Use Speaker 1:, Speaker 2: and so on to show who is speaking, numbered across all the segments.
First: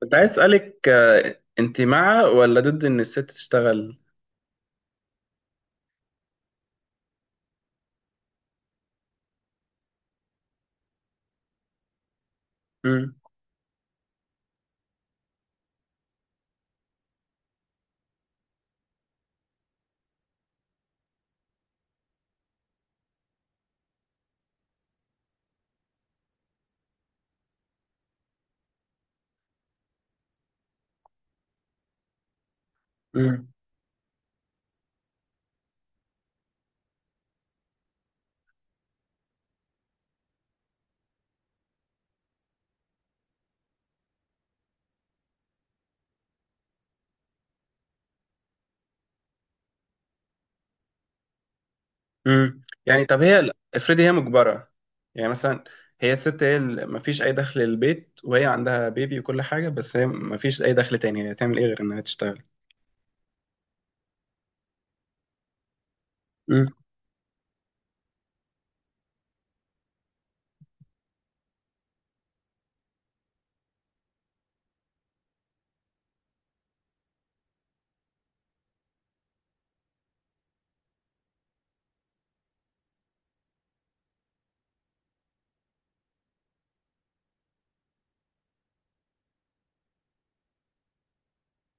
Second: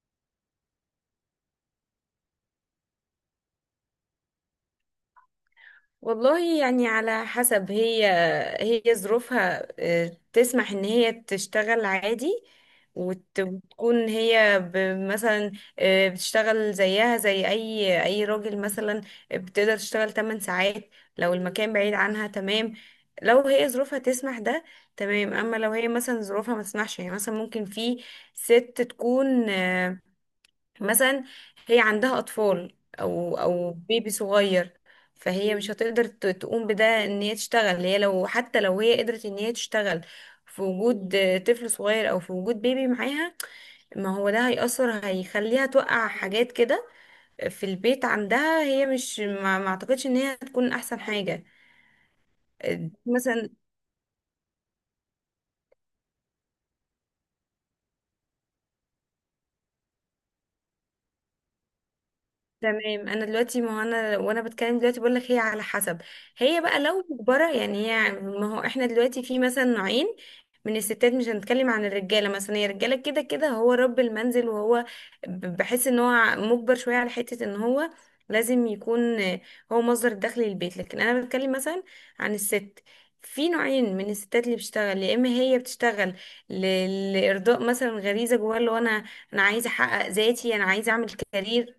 Speaker 1: كنت عايز اسالك، انت مع ولا ضد ان الست تشتغل؟
Speaker 2: والله، يعني على حسب هي ظروفها، تسمح ان هي تشتغل عادي.
Speaker 1: مم.
Speaker 2: وتكون هي مثلا بتشتغل زيها زي اي راجل، مثلا بتقدر تشتغل 8 ساعات لو المكان بعيد عنها، تمام. لو هي ظروفها تسمح ده تمام. اما لو هي مثلا ظروفها ما تسمحش، يعني مثلا ممكن في ست تكون مثلا هي عندها اطفال او
Speaker 1: مم.
Speaker 2: او بيبي صغير. فهي مش هتقدر تقوم بده، ان هي تشتغل. هي لو حتى لو هي قدرت ان هي تشتغل في وجود طفل صغير او في وجود بيبي معاها، ما هو ده هيأثر، هيخليها توقع حاجات كده في البيت عندها. هي مش ما اعتقدش ان هي هتكون احسن حاجة.
Speaker 1: مم. يعني، طب
Speaker 2: مثلا
Speaker 1: هي افرضي هي مجبره. يعني مثلا، هي الست، هي ما فيش اي دخل للبيت وهي عندها بيبي وكل حاجه، بس هي ما فيش اي دخل تاني. هي هتعمل ايه غير انها تشتغل؟
Speaker 2: تمام. انا دلوقتي، ما هو انا، وانا بتكلم دلوقتي بقول لك هي على حسب. هي
Speaker 1: مم.
Speaker 2: بقى لو مجبره، يعني هي ما هو احنا دلوقتي في مثلا نوعين من الستات. مش هنتكلم عن الرجاله، مثلا هي الرجاله كده كده هو رب المنزل وهو بحس ان هو مجبر شويه على حته ان هو لازم يكون هو مصدر دخل للبيت. لكن انا بتكلم مثلا عن الست. في نوعين من الستات اللي بتشتغل، يا اما هي بتشتغل لارضاء مثلا غريزه جواها، اللي هو انا، انا عايزه احقق ذاتي، انا عايزه اعمل كارير.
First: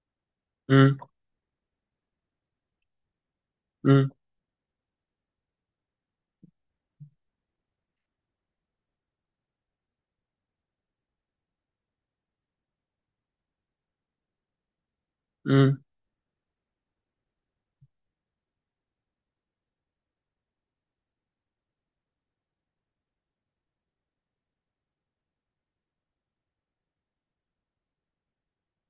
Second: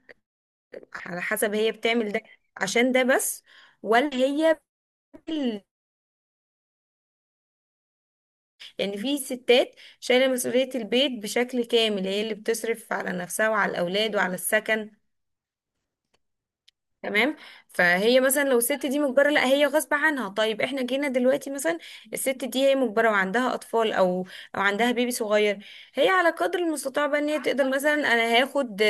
Speaker 1: مم.
Speaker 2: على حسب هي بتعمل ده عشان ده بس.
Speaker 1: مم.
Speaker 2: ولا هي بال... يعني في ستات شايلة مسؤولية البيت بشكل كامل، هي اللي بتصرف على نفسها وعلى الأولاد وعلى السكن،
Speaker 1: مم.
Speaker 2: تمام. فهي مثلا لو الست دي مجبره، لا، هي غصب عنها. طيب احنا جينا دلوقتي مثلا الست دي هي مجبره وعندها اطفال او عندها بيبي صغير. هي على قدر المستطاع بقى ان هي تقدر، مثلا انا هاخد،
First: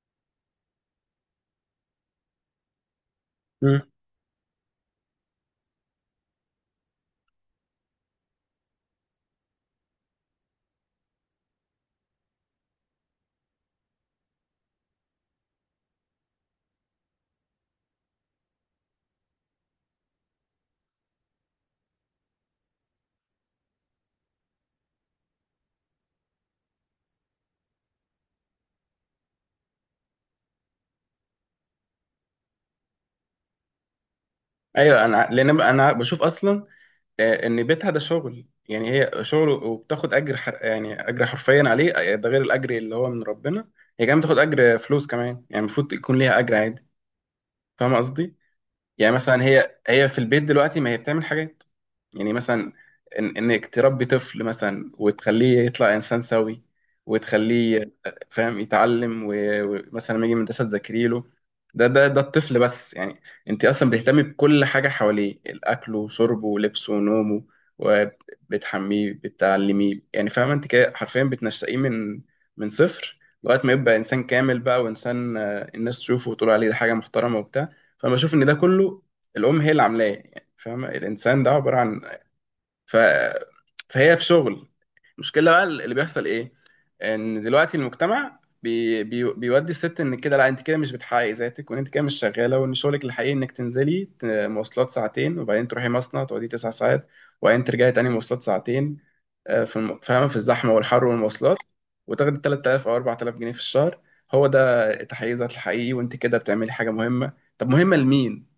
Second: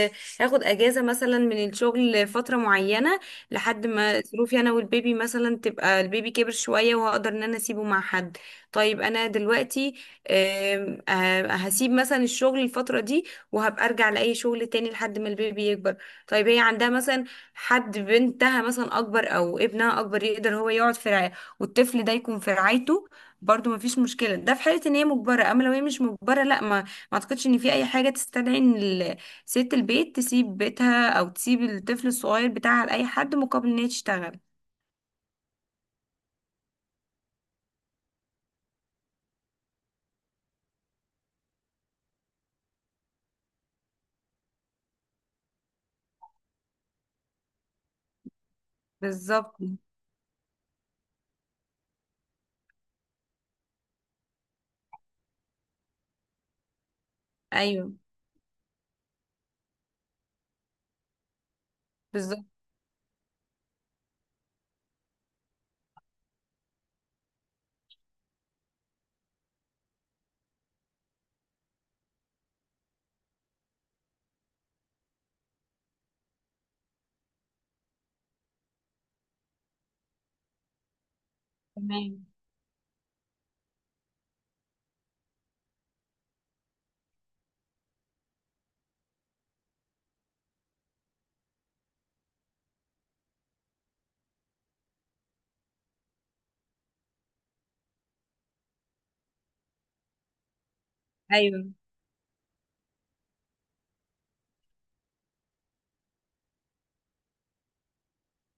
Speaker 2: اجازه مثلا من الشغل فتره معينه،
Speaker 1: مم.
Speaker 2: لحد ما ظروفي انا والبيبي مثلا تبقى، البيبي كبر شويه وهقدر ان انا اسيبه مع حد. طيب انا دلوقتي آم، آه، هسيب مثلا الشغل الفتره دي، وهبقى ارجع لاي شغل تاني لحد ما البيبي يكبر. طيب هي عندها مثلا حد، بنتها مثلا اكبر او ابنها اكبر يقدر هو يقعد في رعاية، والطفل ده يكون في رعايته. برضو مفيش مشكله. ده في حاله ان هي مجبره. اما لو هي مش مجبره، لا، ما اعتقدش ان في اي حاجه تستدعي ان ست البيت تسيب بيتها او تسيب الطفل الصغير بتاعها لاي حد مقابل ان هي تشتغل.
Speaker 1: ايوه. انا، لان انا بشوف اصلا ان بيتها ده شغل، يعني هي شغل وبتاخد اجر يعني اجر حرفيا عليه. ده غير الاجر اللي هو من ربنا. هي كمان بتاخد اجر فلوس كمان، يعني المفروض يكون ليها اجر عادي. فاهم قصدي؟ يعني مثلا
Speaker 2: بالظبط.
Speaker 1: هي في البيت دلوقتي، ما هي بتعمل حاجات. يعني مثلا، إن انك تربي طفل مثلا وتخليه يطلع انسان سوي، وتخليه
Speaker 2: ايوه،
Speaker 1: فاهم، يتعلم و- ومثلا لما يجي من المدرسه تذاكري له. ده
Speaker 2: بالظبط.
Speaker 1: الطفل بس، يعني. انت اصلا بتهتمي بكل حاجه حواليه، الاكل وشربه ولبسه ونومه، وبتحميه، بتعلميه، يعني فاهمه؟ انت كده حرفيا بتنشئيه من صفر لغايه ما يبقى انسان كامل بقى، وانسان الناس تشوفه وتقول عليه ده حاجه محترمه وبتاع. فبشوف ان ده كله الام هي اللي عاملاه، يعني فاهمه؟ الانسان ده عباره عن،
Speaker 2: تمام.
Speaker 1: ف... فهي في شغل. المشكله بقى اللي بيحصل ايه؟ ان دلوقتي المجتمع بيودي الست ان كده، لا انت كده مش بتحققي ذاتك، وان انت كده مش شغاله، وان شغلك الحقيقي انك تنزلي مواصلات ساعتين، وبعدين تروحي مصنع تقعدي 9 ساعات، وبعدين ترجعي تاني مواصلات ساعتين، في فاهمه، في الزحمه والحر والمواصلات،
Speaker 2: ايوه.
Speaker 1: وتاخدي 3000 او 4000 جنيه في الشهر. هو ده تحقيق ذات الحقيقي؟ وانت كده بتعملي حاجه مهمه، طب مهمه لمين؟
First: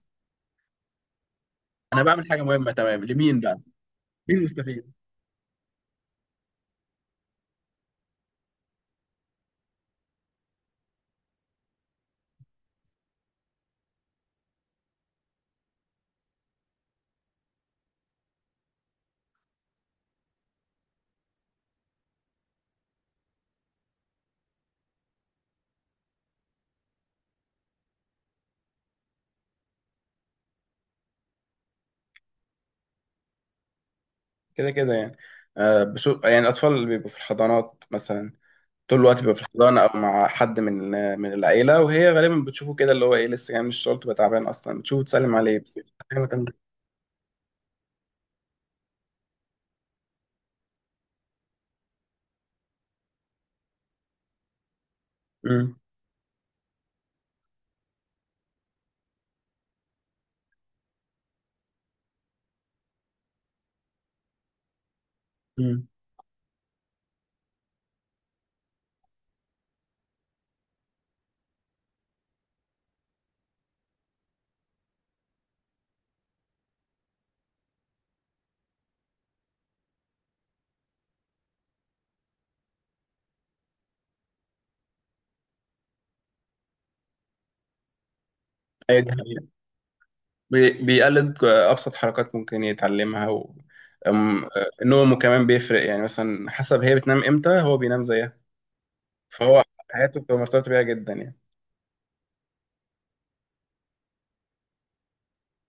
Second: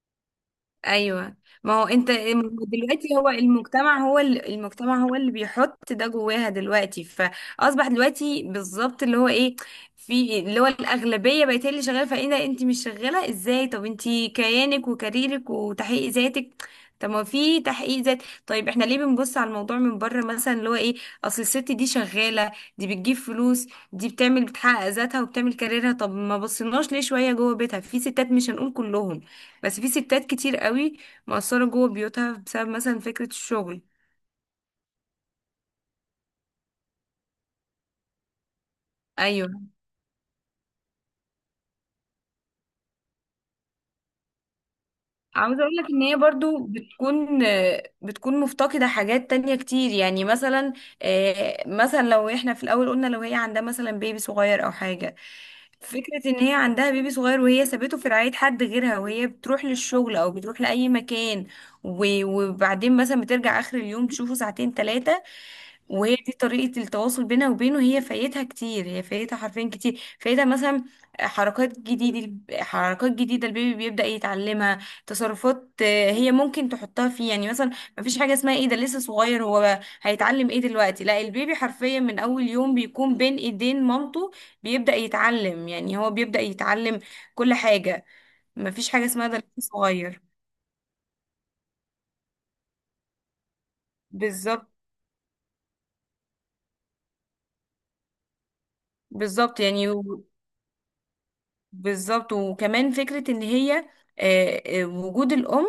Speaker 2: ايوه، ما هو
Speaker 1: انا
Speaker 2: انت
Speaker 1: بعمل حاجه مهمه تمام،
Speaker 2: دلوقتي هو
Speaker 1: لمين بقى؟
Speaker 2: المجتمع هو
Speaker 1: مين المستفيد؟
Speaker 2: المجتمع هو اللي بيحط ده جواها دلوقتي، فاصبح دلوقتي بالظبط اللي هو ايه، في اللي هو الاغلبيه بقت هي اللي شغاله. فايه ده، انت مش شغاله؟ ازاي؟ طب انت كيانك وكاريرك وتحقيق ذاتك؟ طب ما في تحقيق ذات. طيب احنا ليه بنبص على الموضوع من بره مثلا اللي هو ايه، اصل الست دي شغاله، دي بتجيب فلوس، دي بتعمل بتحقق ذاتها وبتعمل كاريرها. طب ما بصيناش ليه شويه جوه بيتها؟ في ستات، مش هنقول كلهم بس في ستات كتير قوي مقصرة جوه بيوتها بسبب مثلا فكرة الشغل.
Speaker 1: كده كده يعني. بشو، يعني الاطفال اللي بيبقوا في الحضانات مثلا طول الوقت بيبقوا في الحضانه، او مع حد من العيله، وهي غالبا بتشوفه كده، اللي هو ايه، لسه جاي من الشغل تبقى تعبان اصلا، بتشوفه تسلم عليه
Speaker 2: عاوزة اقول
Speaker 1: بس.
Speaker 2: لك ان هي
Speaker 1: أيوة، تمام.
Speaker 2: برضو بتكون مفتقدة حاجات تانية كتير، يعني مثلا مثلا لو احنا في الاول قلنا لو هي عندها مثلا بيبي صغير او حاجة.
Speaker 1: أمم.
Speaker 2: فكرة ان هي عندها بيبي صغير وهي سابته في رعاية حد غيرها وهي بتروح للشغل او بتروح لأي مكان، وبعدين مثلا بترجع اخر اليوم تشوفه ساعتين ثلاثة،
Speaker 1: أمم.
Speaker 2: وهي دي طريقة التواصل بينها وبينه. هي فايتها كتير، هي فايتها حرفيا كتير. فايتها مثلا حركات جديدة، حركات جديدة البيبي بيبدأ يتعلمها. تصرفات هي ممكن تحطها فيه، يعني مثلا مفيش حاجة اسمها ايه ده لسه صغير، هو هيتعلم ايه دلوقتي. لا، البيبي حرفيا من اول يوم بيكون بين ايدين مامته، بيبدأ يتعلم، يعني هو بيبدأ يتعلم كل حاجة. مفيش
Speaker 1: أيوة،
Speaker 2: حاجة
Speaker 1: دي
Speaker 2: اسمها ده
Speaker 1: حقيقة.
Speaker 2: لسه صغير.
Speaker 1: بيقلد ابسط حركات ممكن يتعلمها، و أم-
Speaker 2: بالظبط.
Speaker 1: نومه كمان بيفرق، يعني مثلا حسب هي بتنام امتى هو بينام زيها.
Speaker 2: بالظبط،
Speaker 1: فهو،
Speaker 2: يعني
Speaker 1: حياته بتبقى مرتبطه بيها جدا يعني.
Speaker 2: بالظبط. وكمان فكرة ان هي وجود الأم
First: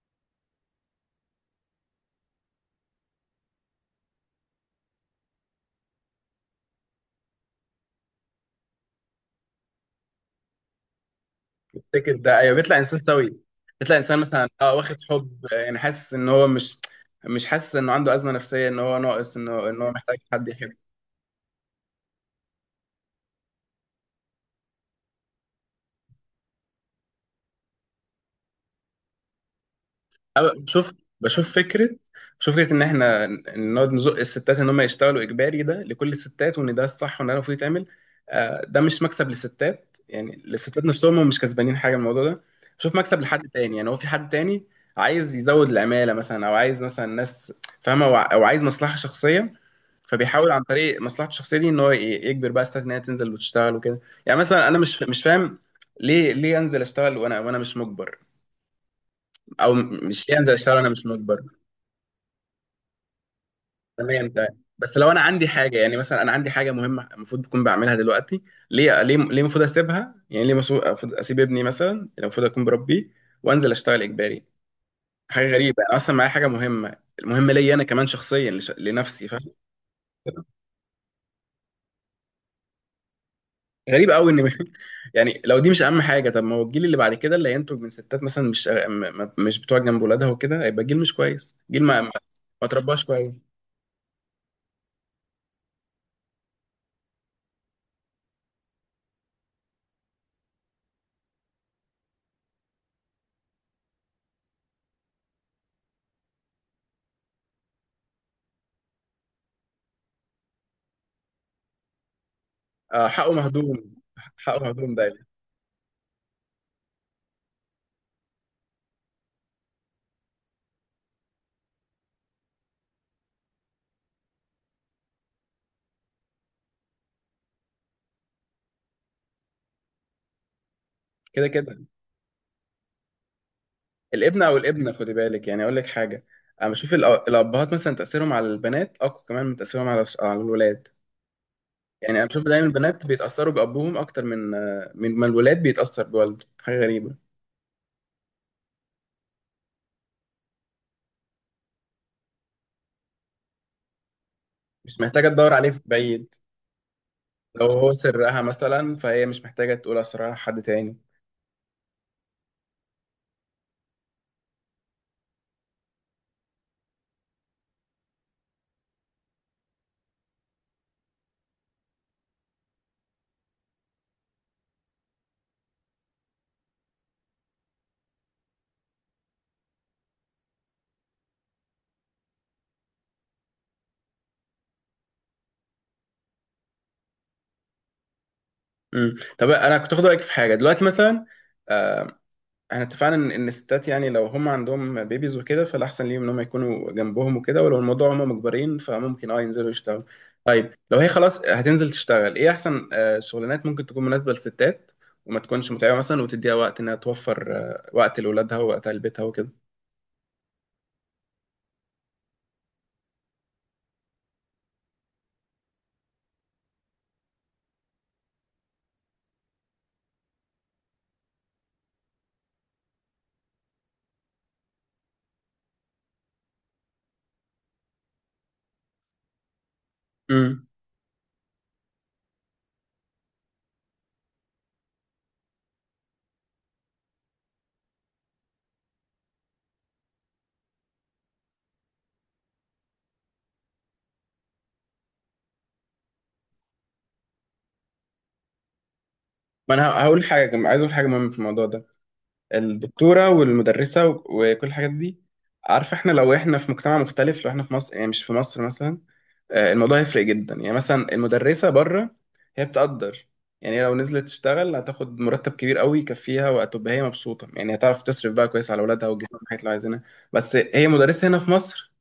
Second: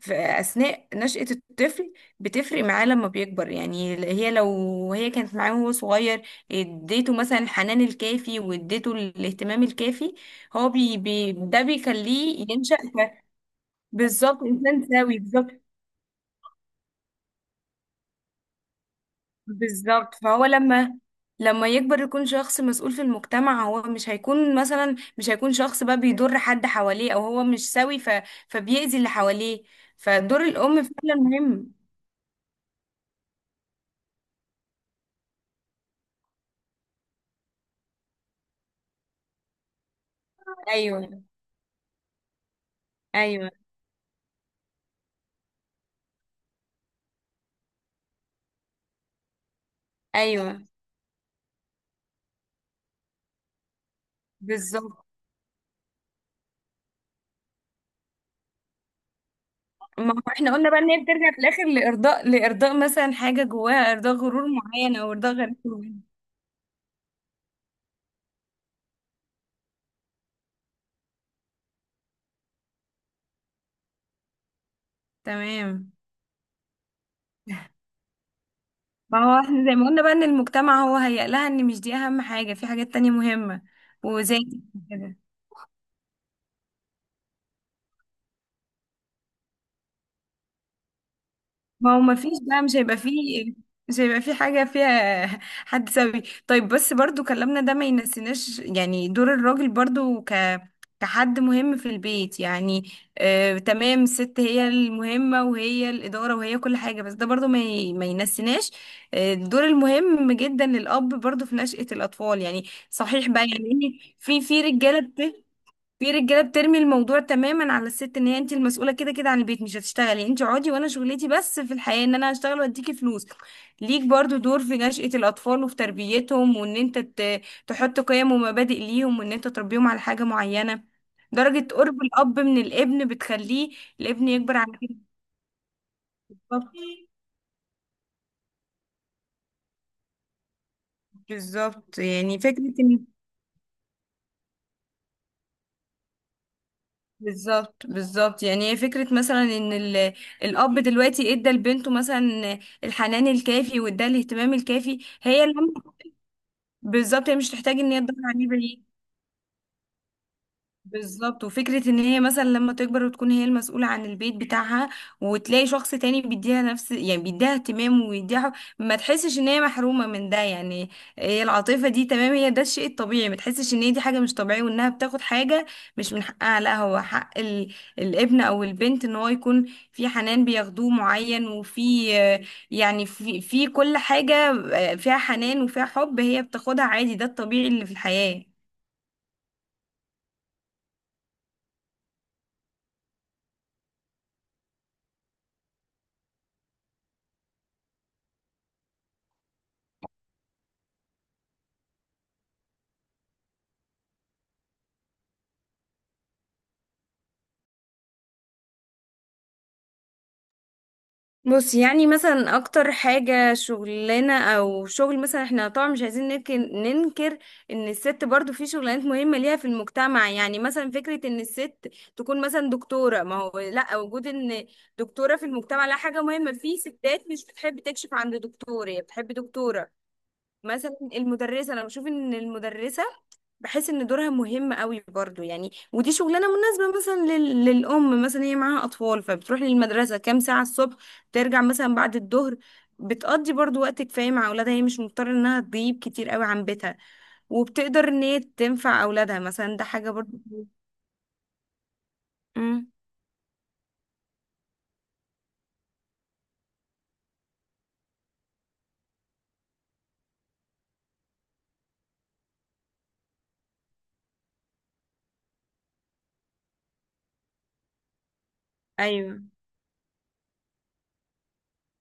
Speaker 2: في أثناء نشأة الطفل بتفرق معاه لما بيكبر. يعني هي لو هي كانت معاه وهو صغير، اديته مثلا الحنان الكافي واديته الاهتمام الكافي، هو بي بي ده
Speaker 1: التيكت ده،
Speaker 2: بيخليه
Speaker 1: ايوه،
Speaker 2: ينشأ
Speaker 1: بيطلع انسان سوي. بيطلع انسان
Speaker 2: بالظبط،
Speaker 1: مثلا
Speaker 2: إنسان
Speaker 1: واخد
Speaker 2: سوي،
Speaker 1: حب،
Speaker 2: بالظبط.
Speaker 1: يعني حاسس ان هو مش. مش حاسس انه عنده ازمه نفسيه، ان هو ناقص، انه ان هو
Speaker 2: بالظبط
Speaker 1: محتاج
Speaker 2: فهو
Speaker 1: حد.
Speaker 2: لما يكبر يكون شخص مسؤول في المجتمع، هو مش هيكون مثلا مش هيكون شخص بقى بيضر حد حواليه او هو مش سوي، فبيأذي اللي حواليه. فدور
Speaker 1: أنا
Speaker 2: الام فعلا
Speaker 1: بشوف
Speaker 2: مهم.
Speaker 1: فكرة بشوف فكرة إن إحنا نقعد نزق الستات إن هم يشتغلوا إجباري، ده لكل الستات، وإن ده الصح، وإن ده المفروض يتعمل. ده مش مكسب للستات. يعني الستات نفسهم هم
Speaker 2: ايوه،
Speaker 1: مش كسبانين حاجة من الموضوع ده. بشوف مكسب لحد
Speaker 2: ايوه،
Speaker 1: تاني. يعني هو في حد تاني عايز يزود العمالة مثلا، أو عايز مثلا ناس، فاهمة، أو عايز مصلحة شخصية، فبيحاول عن
Speaker 2: ايوه،
Speaker 1: طريق مصلحته الشخصيه دي ان هو يجبر بقى ستات ان هي تنزل وتشتغل وكده. يعني مثلا انا مش
Speaker 2: بالظبط.
Speaker 1: مش فاهم، ليه انزل اشتغل، وانا مش مجبر؟ او
Speaker 2: ما هو
Speaker 1: مش، ليه انزل
Speaker 2: احنا قلنا
Speaker 1: اشتغل
Speaker 2: بقى
Speaker 1: وانا
Speaker 2: ان هي
Speaker 1: مش
Speaker 2: بترجع في
Speaker 1: مجبر؟
Speaker 2: الاخر لارضاء، مثلا حاجه جواها، ارضاء
Speaker 1: تمام
Speaker 2: غرور
Speaker 1: تمام. بس
Speaker 2: معين
Speaker 1: لو
Speaker 2: او
Speaker 1: انا
Speaker 2: ارضاء
Speaker 1: عندي
Speaker 2: غريب
Speaker 1: حاجه، يعني
Speaker 2: معين.
Speaker 1: مثلا انا عندي حاجه مهمه المفروض اكون بعملها دلوقتي، ليه المفروض اسيبها؟ يعني ليه المفروض اسيب ابني مثلا اللي المفروض اكون بربيه، وانزل اشتغل اجباري؟ حاجه غريبه،
Speaker 2: تمام
Speaker 1: انا اصلا معايا حاجه مهمه، المهمه ليا انا كمان شخصيا،
Speaker 2: ما
Speaker 1: لنفسي،
Speaker 2: هو
Speaker 1: فاهم؟
Speaker 2: احنا زي ما قلنا بقى ان المجتمع هو هيقلها ان مش دي اهم حاجه، في حاجات تانية مهمه.
Speaker 1: غريب قوي
Speaker 2: وزي
Speaker 1: ان
Speaker 2: كده.
Speaker 1: يعني لو دي مش اهم حاجه، طب ما هو الجيل اللي بعد كده اللي هينتج من ستات مثلا مش مش بتوع جنب ولادها وكده، هيبقى جيل مش كويس، جيل
Speaker 2: ما هو ما فيش بقى،
Speaker 1: ما
Speaker 2: مش هيبقى
Speaker 1: ترباش كويس.
Speaker 2: فيه مش هيبقى فيه حاجة فيها حد سوي. طيب بس برضو كلامنا ده ما ينسيناش يعني دور الراجل برضو كحد مهم في البيت يعني. آه تمام الست هي المهمة وهي الإدارة وهي كل حاجة، بس ده برضو ما ينسيناش الدور المهم جدا للأب برضو في نشأة الأطفال. يعني صحيح
Speaker 1: حقه
Speaker 2: بقى، يعني
Speaker 1: مهضوم،
Speaker 2: إيه،
Speaker 1: حقه مهضوم دايما.
Speaker 2: في رجاله بترمي الموضوع تماما على الست ان هي انت المسؤوله كده كده عن البيت. مش هتشتغلي انت، اقعدي وانا شغلتي بس في الحياه ان انا هشتغل واديكي فلوس. ليك برضو دور في نشأة الاطفال وفي تربيتهم، وان انت تحط قيم ومبادئ ليهم، وان انت تربيهم على حاجه معينه.
Speaker 1: كده
Speaker 2: درجه
Speaker 1: كده.
Speaker 2: قرب الاب من الابن بتخليه الابن
Speaker 1: الابن او
Speaker 2: يكبر على
Speaker 1: الابنه،
Speaker 2: كده.
Speaker 1: خدي بالك، يعني اقول لك حاجه.
Speaker 2: بالظبط،
Speaker 1: انا بشوف الابهات مثلا تاثيرهم على البنات اقوى كمان من تاثيرهم على الولاد.
Speaker 2: بالظبط.
Speaker 1: يعني انا
Speaker 2: يعني
Speaker 1: بشوف دايما
Speaker 2: فكره،
Speaker 1: البنات بيتاثروا بابوهم اكتر من ما الولاد بيتاثر بوالده. حاجه غريبه.
Speaker 2: بالظبط، بالظبط يعني هي فكرة مثلا ان الاب دلوقتي ادى لبنته مثلا الحنان الكافي وادى الاهتمام الكافي،
Speaker 1: مش محتاجه
Speaker 2: هي
Speaker 1: تدور
Speaker 2: اللي
Speaker 1: عليه في بعيد.
Speaker 2: بالظبط هي مش
Speaker 1: لو
Speaker 2: تحتاج
Speaker 1: هو
Speaker 2: ان هي تدور
Speaker 1: سرها
Speaker 2: عليه بعيد.
Speaker 1: مثلا، فهي مش محتاجه تقول اسرارها لحد تاني.
Speaker 2: بالظبط. وفكرة ان هي مثلا لما تكبر وتكون هي المسؤولة عن البيت بتاعها وتلاقي شخص تاني بيديها نفس، يعني بيديها اهتمام ويديها حب، ما تحسش ان هي محرومة من ده. يعني هي العاطفة دي تمام هي ده الشيء الطبيعي، ما تحسش ان هي دي حاجة مش طبيعية وانها بتاخد حاجة مش من حقها. لا، هو حق الابن او البنت ان هو يكون في حنان بياخدوه معين، وفي يعني في كل حاجة فيها حنان وفيها حب، هي بتاخدها عادي. ده الطبيعي اللي في الحياة.
Speaker 1: طب انا كنت اخد رايك في حاجه دلوقتي مثلا. آه، احنا اتفقنا ان الستات، يعني لو هم عندهم بيبيز وكده فالاحسن ليهم ان هم يكونوا جنبهم وكده، ولو الموضوع هم مجبرين فممكن ينزلوا يشتغلوا. طيب لو هي خلاص هتنزل تشتغل، ايه احسن شغلانات ممكن تكون مناسبة للستات، وما تكونش متعبة مثلا، وتديها وقت انها توفر وقت لاولادها ووقت لبيتها وكده؟
Speaker 2: بص، يعني مثلا اكتر حاجة شغلنا او شغل مثلا، احنا طبعا مش عايزين ننكر ان الست برضو في شغلانات مهمة ليها في المجتمع. يعني مثلا فكرة ان الست تكون مثلا دكتورة، ما هو لا وجود ان دكتورة في المجتمع لا، حاجة مهمة. في ستات مش بتحب تكشف عند دكتور، هي بتحب دكتورة.
Speaker 1: امم
Speaker 2: مثلا المدرسة، انا بشوف ان المدرسة بحس ان دورها مهم قوي برضو. يعني ودي شغلانه مناسبه مثلا للام، مثلا هي معاها اطفال فبتروح للمدرسه كام ساعه الصبح، ترجع مثلا بعد الظهر، بتقضي برضو وقت كفايه مع اولادها، هي مش مضطره انها تغيب كتير قوي عن بيتها. وبتقدر ان هي تنفع اولادها
Speaker 1: ما
Speaker 2: مثلا. ده
Speaker 1: انا
Speaker 2: حاجه
Speaker 1: هقول
Speaker 2: برضو.
Speaker 1: حاجة، عايز اقول حاجة مهمة في الموضوع ده.
Speaker 2: امم.
Speaker 1: الدكتورة والمدرسة و- وكل الحاجات دي، عارف، احنا لو احنا في مجتمع مختلف، لو احنا في مصر يعني، مش في مصر مثلا، الموضوع يفرق جدا. يعني مثلا المدرسة بره، هي بتقدر، يعني هي لو نزلت تشتغل هتاخد مرتب كبير قوي يكفيها، وهتبقى هي مبسوطة، يعني هتعرف تصرف بقى كويس على اولادها وتجيب
Speaker 2: ايوه.
Speaker 1: لهم الحاجات اللي عايزينها. بس هي مدرسة هنا في مصر،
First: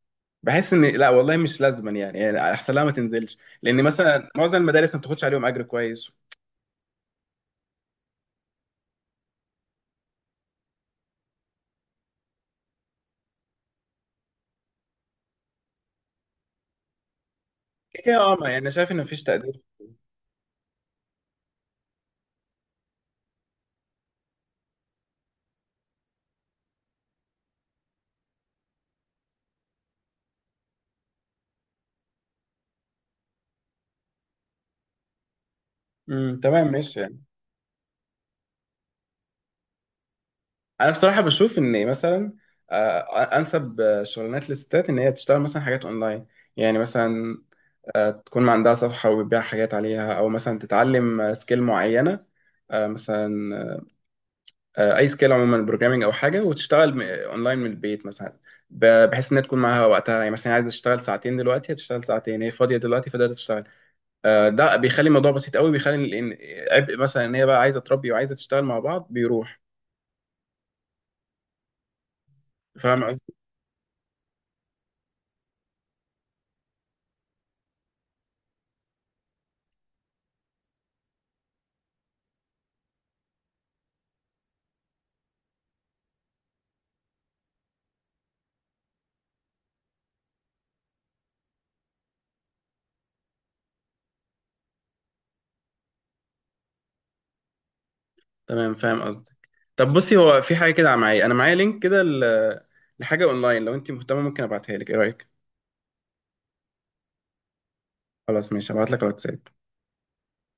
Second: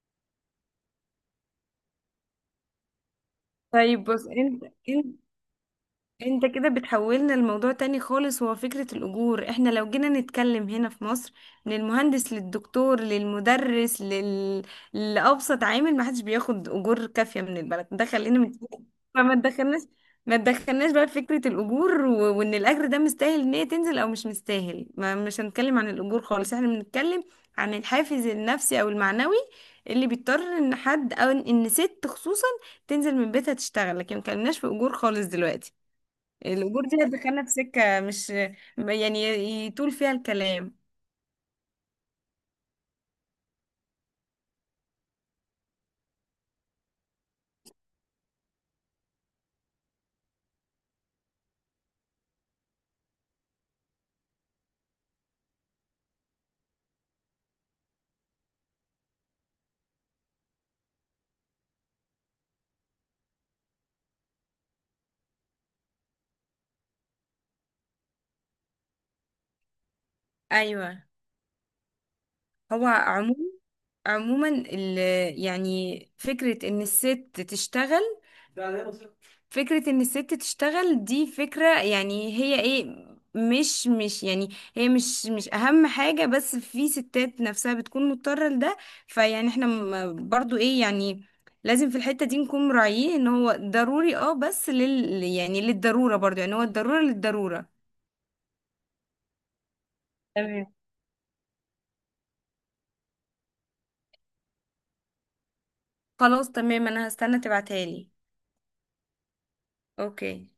Speaker 1: بحس ان لا والله مش لازما، يعني احسن لها ما تنزلش، لان
Speaker 2: طيب بص
Speaker 1: مثلا معظم
Speaker 2: انت،
Speaker 1: المدارس ما بتاخدش عليهم اجر كويس.
Speaker 2: انت كده بتحولنا الموضوع تاني خالص. هو فكرة الأجور، احنا لو جينا نتكلم هنا في مصر من المهندس للدكتور للمدرس لأبسط عامل، ما حدش بياخد أجور كافية من البلد ده.
Speaker 1: كده،
Speaker 2: خلينا
Speaker 1: ما يعني أنا شايف ان مفيش
Speaker 2: فما
Speaker 1: تقدير.
Speaker 2: تدخلناش ما تدخلناش بقى في فكرة الأجور وإن الأجر ده مستاهل إن هي تنزل أو مش مستاهل. ما مش هنتكلم عن الأجور خالص، احنا بنتكلم عن الحافز النفسي أو المعنوي اللي بيضطر إن حد أو إن ست خصوصا تنزل من بيتها تشتغل. لكن ما اتكلمناش في أجور خالص دلوقتي،
Speaker 1: تمام
Speaker 2: الأجور
Speaker 1: ماشي
Speaker 2: دي
Speaker 1: يعني.
Speaker 2: هتدخلنا في سكة مش، يعني، يطول فيها الكلام.
Speaker 1: انا بصراحة بشوف ان مثلا انسب شغلانات للستات ان هي تشتغل مثلا حاجات اونلاين. يعني مثلا تكون عندها صفحة وبتبيع حاجات عليها، أو مثلا تتعلم سكيل معينة. مثلا أي سكيل عموما، بروجرامينج أو حاجة، وتشتغل أونلاين من البيت مثلا، بحيث إنها تكون معاها وقتها، يعني مثلا عايزة تشتغل ساعتين دلوقتي، هتشتغل ساعتين هي فاضية دلوقتي فقدرت تشتغل. ده بيخلي الموضوع بسيط قوي، بيخلي إن عبء مثلا إن هي بقى عايزة تربي وعايزة تشتغل مع بعض بيروح.
Speaker 2: أيوة. هو
Speaker 1: فاهم قصدي؟
Speaker 2: عموما، عموما يعني فكرة إن الست تشتغل، فكرة إن الست تشتغل دي فكرة، يعني هي إيه، مش يعني. هي مش أهم حاجة، بس في ستات نفسها بتكون مضطرة لده. فيعني احنا برضو إيه يعني، لازم في الحتة دي نكون مراعيين إن هو ضروري، اه بس يعني للضرورة برضو، يعني هو الضرورة للضرورة.
Speaker 1: تمام، فاهم قصدك. طب بصي، هو في حاجة كده معايا، أنا معايا لينك كده ل- لحاجة أونلاين. لو أنت مهتمة ممكن أبعتها لك. إيه رأيك؟
Speaker 2: خلاص، تمام، انا هستنى تبعتها لي.
Speaker 1: خلاص ماشي، هبعت لك على الواتساب.
Speaker 2: اوكي